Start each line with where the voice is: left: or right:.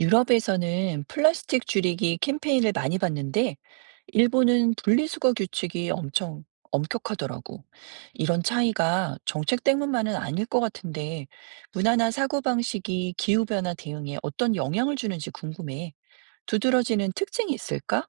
right: 유럽에서는 플라스틱 줄이기 캠페인을 많이 봤는데, 일본은 분리수거 규칙이 엄청 엄격하더라고. 이런 차이가 정책 때문만은 아닐 것 같은데, 문화나 사고방식이 기후변화 대응에 어떤 영향을 주는지 궁금해. 두드러지는 특징이 있을까?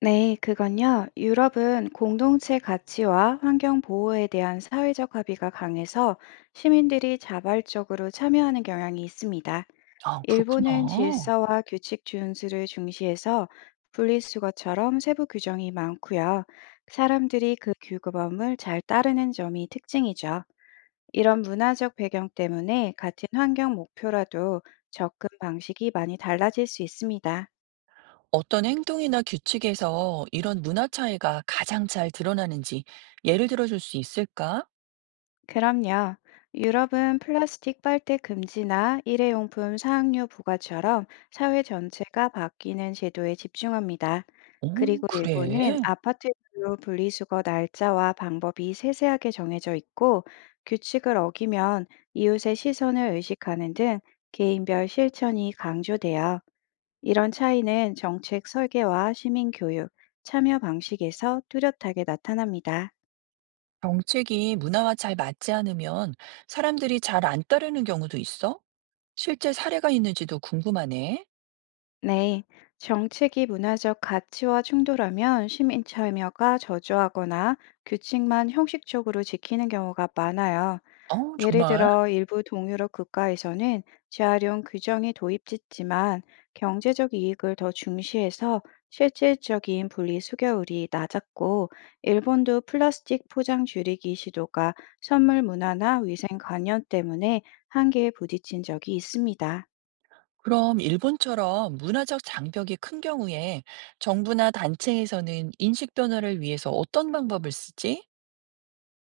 left: 네, 그건요. 유럽은 공동체 가치와 환경 보호에 대한 사회적 합의가 강해서 시민들이 자발적으로 참여하는 경향이 있습니다.
right: 아, 그렇구나.
left: 일본은 질서와 규칙 준수를 중시해서 분리수거처럼 세부 규정이 많고요. 사람들이 그 규범을 잘 따르는 점이 특징이죠. 이런 문화적 배경 때문에 같은 환경 목표라도 접근 방식이 많이 달라질 수 있습니다.
right: 어떤 행동이나 규칙에서 이런 문화 차이가 가장 잘 드러나는지 예를 들어줄 수 있을까?
left: 그럼요. 유럽은 플라스틱 빨대 금지나 일회용품 사항류 부과처럼 사회 전체가 바뀌는 제도에 집중합니다.
right: 오,
left: 그리고 일본은
right: 그래.
left: 아파트별로 분리수거 날짜와 방법이 세세하게 정해져 있고 규칙을 어기면 이웃의 시선을 의식하는 등 개인별 실천이 강조돼요. 이런 차이는 정책 설계와 시민 교육, 참여 방식에서 뚜렷하게 나타납니다.
right: 정책이 문화와 잘 맞지 않으면 사람들이 잘 안 따르는 경우도 있어? 실제 사례가 있는지도 궁금하네.
left: 네, 정책이 문화적 가치와 충돌하면 시민 참여가 저조하거나 규칙만 형식적으로 지키는 경우가 많아요.
right: 어,
left: 예를
right: 정말?
left: 들어 일부 동유럽 국가에서는 재활용 규정이 도입됐지만 경제적 이익을 더 중시해서 실질적인 분리 수거율이 낮았고, 일본도 플라스틱 포장 줄이기 시도가 선물 문화나 위생 관념 때문에 한계에 부딪힌 적이 있습니다.
right: 그럼 일본처럼 문화적 장벽이 큰 경우에 정부나 단체에서는 인식 변화를 위해서 어떤 방법을 쓰지?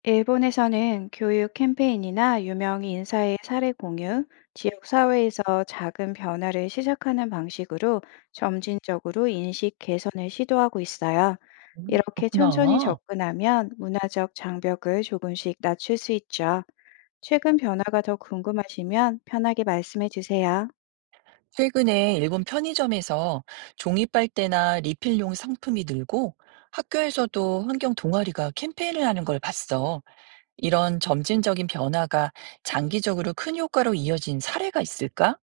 left: 일본에서는 교육 캠페인이나 유명 인사의 사례 공유, 지역 사회에서 작은 변화를 시작하는 방식으로 점진적으로 인식 개선을 시도하고 있어요. 이렇게 천천히
right: 그렇구나.
left: 접근하면 문화적 장벽을 조금씩 낮출 수 있죠. 최근 변화가 더 궁금하시면 편하게 말씀해 주세요.
right: 최근에 일본 편의점에서 종이 빨대나 리필용 상품이 늘고 학교에서도 환경 동아리가 캠페인을 하는 걸 봤어. 이런 점진적인 변화가 장기적으로 큰 효과로 이어진 사례가 있을까?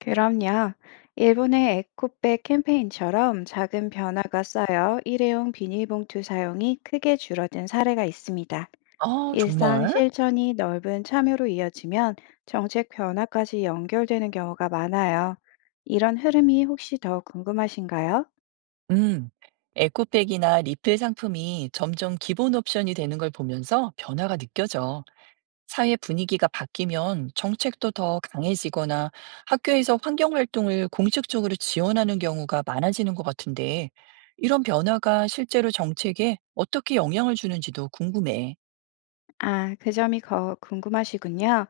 left: 그럼요. 일본의 에코백 캠페인처럼 작은 변화가 쌓여 일회용 비닐봉투 사용이 크게 줄어든 사례가 있습니다.
right: 아,
left: 일상
right: 정말?
left: 실천이 넓은 참여로 이어지면 정책 변화까지 연결되는 경우가 많아요. 이런 흐름이 혹시 더 궁금하신가요?
right: 음. 에코백이나 리필 상품이 점점 기본 옵션이 되는 걸 보면서 변화가 느껴져. 사회 분위기가 바뀌면 정책도 더 강해지거나 학교에서 환경 활동을 공식적으로 지원하는 경우가 많아지는 것 같은데, 이런 변화가 실제로 정책에 어떻게 영향을 주는지도 궁금해.
left: 아, 그 점이 더 궁금하시군요.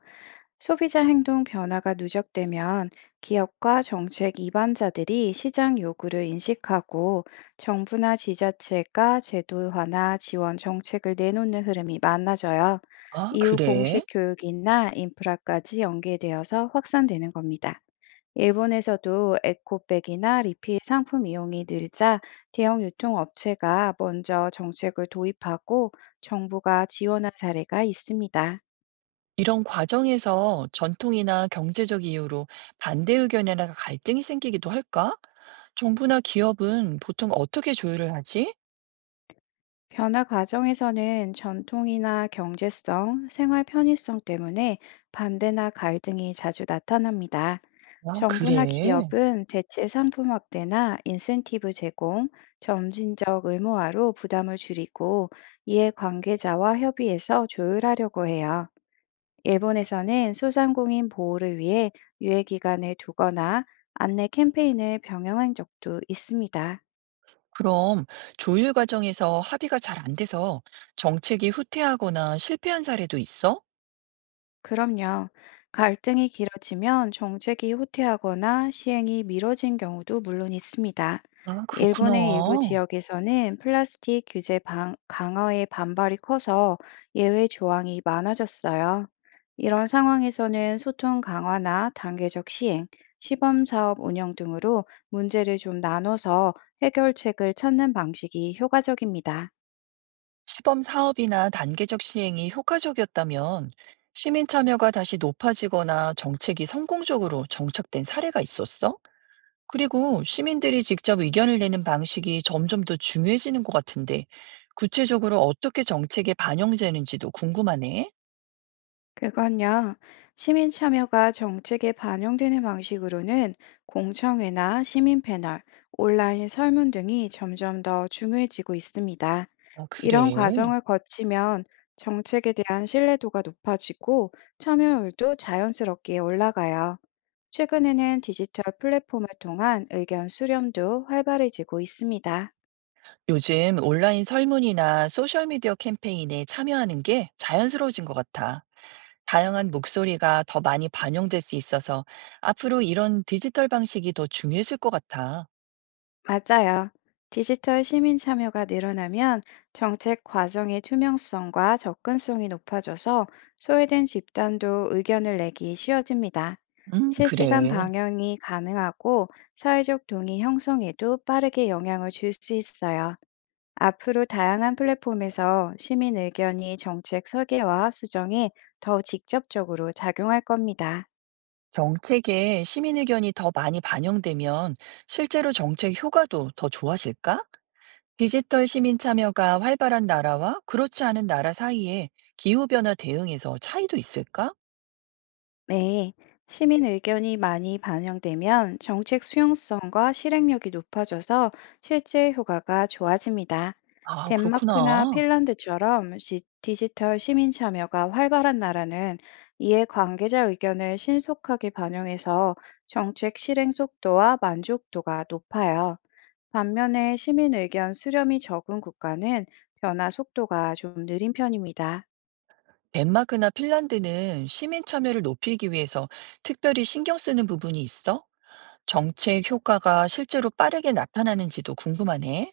left: 소비자 행동 변화가 누적되면 기업과 정책 이반자들이 시장 요구를 인식하고 정부나 지자체가 제도화나 지원 정책을 내놓는 흐름이 많아져요.
right: 아,
left: 이후
right: 그래?
left: 공식 교육이나 인프라까지 연계되어서 확산되는 겁니다. 일본에서도 에코백이나 리필 상품 이용이 늘자 대형 유통업체가 먼저 정책을 도입하고 정부가 지원한 사례가 있습니다.
right: 이런 과정에서 전통이나 경제적 이유로 반대 의견이나 갈등이 생기기도 할까? 정부나 기업은 보통 어떻게 조율을 하지?
left: 변화 과정에서는 전통이나 경제성, 생활 편의성 때문에 반대나 갈등이 자주 나타납니다.
right: 아, 그래.
left: 정부나 기업은 대체 상품 확대나 인센티브 제공, 점진적 의무화로 부담을 줄이고 이해 관계자와 협의해서 조율하려고 해요. 일본에서는 소상공인 보호를 위해 유예 기간을 두거나 안내 캠페인을 병행한 적도 있습니다.
right: 그럼 조율 과정에서 합의가 잘 안 돼서 정책이 후퇴하거나 실패한 사례도 있어?
left: 그럼요. 갈등이 길어지면 정책이 후퇴하거나 시행이 미뤄진 경우도 물론 있습니다.
right: 아,
left: 일본의 일부
right: 그렇구나.
left: 지역에서는 플라스틱 규제 강화에 반발이 커서 예외 조항이 많아졌어요. 이런 상황에서는 소통 강화나 단계적 시행, 시범 사업 운영 등으로 문제를 좀 나눠서 해결책을 찾는 방식이 효과적입니다.
right: 시범 사업이나 단계적 시행이 효과적이었다면 시민 참여가 다시 높아지거나 정책이 성공적으로 정착된 사례가 있었어? 그리고 시민들이 직접 의견을 내는 방식이 점점 더 중요해지는 것 같은데, 구체적으로 어떻게 정책에 반영되는지도 궁금하네.
left: 그건요, 시민 참여가 정책에 반영되는 방식으로는 공청회나 시민 패널, 온라인 설문 등이 점점 더 중요해지고 있습니다.
right: 아,
left: 이런
right: 그래.
left: 과정을 거치면 정책에 대한 신뢰도가 높아지고 참여율도 자연스럽게 올라가요. 최근에는 디지털 플랫폼을 통한 의견 수렴도 활발해지고 있습니다.
right: 요즘 온라인 설문이나 소셜미디어 캠페인에 참여하는 게 자연스러워진 것 같아. 다양한 목소리가 더 많이 반영될 수 있어서 앞으로 이런 디지털 방식이 더 중요해질 것 같아.
left: 맞아요. 디지털 시민 참여가 늘어나면 정책 과정의 투명성과 접근성이 높아져서 소외된 집단도 의견을 내기 쉬워집니다. 실시간
right: 그래.
left: 방영이 가능하고 사회적 동의 형성에도 빠르게 영향을 줄 수 있어요. 앞으로 다양한 플랫폼에서 시민 의견이 정책 설계와 수정에 더 직접적으로 작용할 겁니다.
right: 정책에 시민 의견이 더 많이 반영되면 실제로 정책 효과도 더 좋아질까? 디지털 시민 참여가 활발한 나라와 그렇지 않은 나라 사이에 기후변화 대응에서 차이도 있을까?
left: 네, 시민 의견이 많이 반영되면 정책 수용성과 실행력이 높아져서 실제 효과가 좋아집니다.
right: 아,
left: 덴마크나
right: 그렇구나.
left: 핀란드처럼 디지털 시민 참여가 활발한 나라는 이에 관계자 의견을 신속하게 반영해서 정책 실행 속도와 만족도가 높아요. 반면에 시민 의견 수렴이 적은 국가는 변화 속도가 좀 느린 편입니다.
right: 덴마크나 핀란드는 시민 참여를 높이기 위해서 특별히 신경 쓰는 부분이 있어? 정책 효과가 실제로 빠르게 나타나는지도 궁금하네.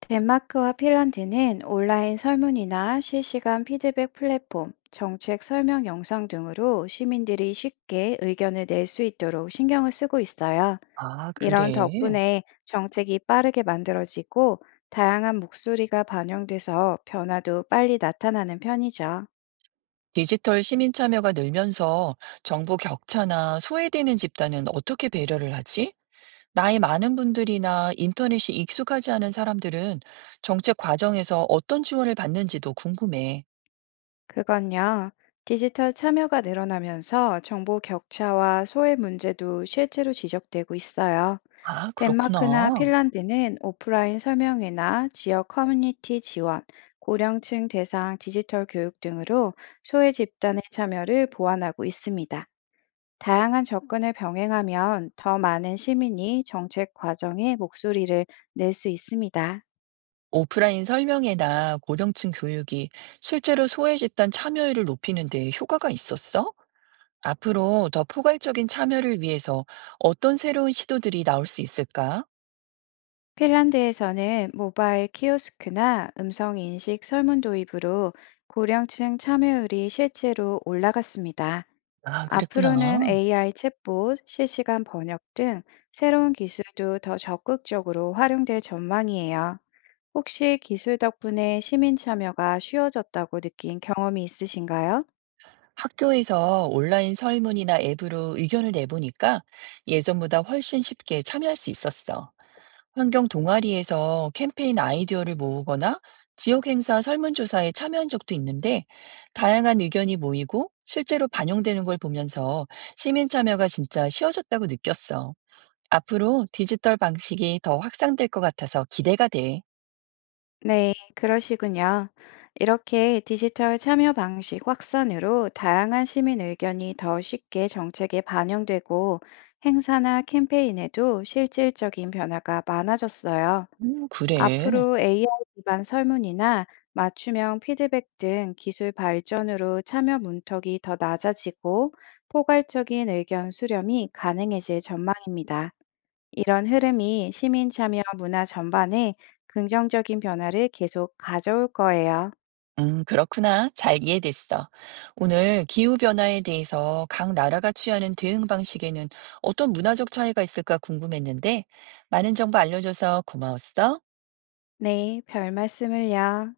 left: 덴마크와 핀란드는 온라인 설문이나 실시간 피드백 플랫폼, 정책 설명 영상 등으로 시민들이 쉽게 의견을 낼 수 있도록 신경을 쓰고 있어요.
right: 아,
left: 이런
right: 그래.
left: 덕분에 정책이 빠르게 만들어지고 다양한 목소리가 반영돼서 변화도 빨리 나타나는 편이죠.
right: 디지털 시민 참여가 늘면서 정보 격차나 소외되는 집단은 어떻게 배려를 하지? 나이 많은 분들이나 인터넷이 익숙하지 않은 사람들은 정책 과정에서 어떤 지원을 받는지도 궁금해.
left: 그건요. 디지털 참여가 늘어나면서 정보 격차와 소외 문제도 실제로 지적되고 있어요.
right: 아,
left: 덴마크나
right: 그렇구나.
left: 핀란드는 오프라인 설명회나 지역 커뮤니티 지원, 고령층 대상 디지털 교육 등으로 소외 집단의 참여를 보완하고 있습니다. 다양한 접근을 병행하면 더 많은 시민이 정책 과정에 목소리를 낼 수 있습니다.
right: 오프라인 설명회나 고령층 교육이 실제로 소외 집단 참여율을 높이는 데 효과가 있었어? 앞으로 더 포괄적인 참여를 위해서 어떤 새로운 시도들이 나올 수 있을까?
left: 핀란드에서는 모바일 키오스크나 음성 인식 설문 도입으로 고령층 참여율이 실제로 올라갔습니다.
right: 아, 그랬구나.
left: 앞으로는 AI 챗봇, 실시간 번역 등 새로운 기술도 더 적극적으로 활용될 전망이에요. 혹시 기술 덕분에 시민 참여가 쉬워졌다고 느낀 경험이 있으신가요?
right: 학교에서 온라인 설문이나 앱으로 의견을 내보니까 예전보다 훨씬 쉽게 참여할 수 있었어. 환경 동아리에서 캠페인 아이디어를 모으거나 지역 행사 설문조사에 참여한 적도 있는데 다양한 의견이 모이고 실제로 반영되는 걸 보면서 시민 참여가 진짜 쉬워졌다고 느꼈어. 앞으로 디지털 방식이 더 확산될 것 같아서 기대가 돼.
left: 네, 그러시군요. 이렇게 디지털 참여 방식 확산으로 다양한 시민 의견이 더 쉽게 정책에 반영되고 행사나 캠페인에도 실질적인 변화가 많아졌어요.
right: 그래.
left: 앞으로 AI 기반 설문이나 맞춤형 피드백 등 기술 발전으로 참여 문턱이 더 낮아지고 포괄적인 의견 수렴이 가능해질 전망입니다. 이런 흐름이 시민 참여 문화 전반에 긍정적인 변화를 계속 가져올 거예요.
right: 그렇구나. 잘 이해됐어. 오늘 기후변화에 대해서 각 나라가 취하는 대응 방식에는 어떤 문화적 차이가 있을까 궁금했는데 많은 정보 알려줘서 고마웠어.
left: 네, 별 말씀을요.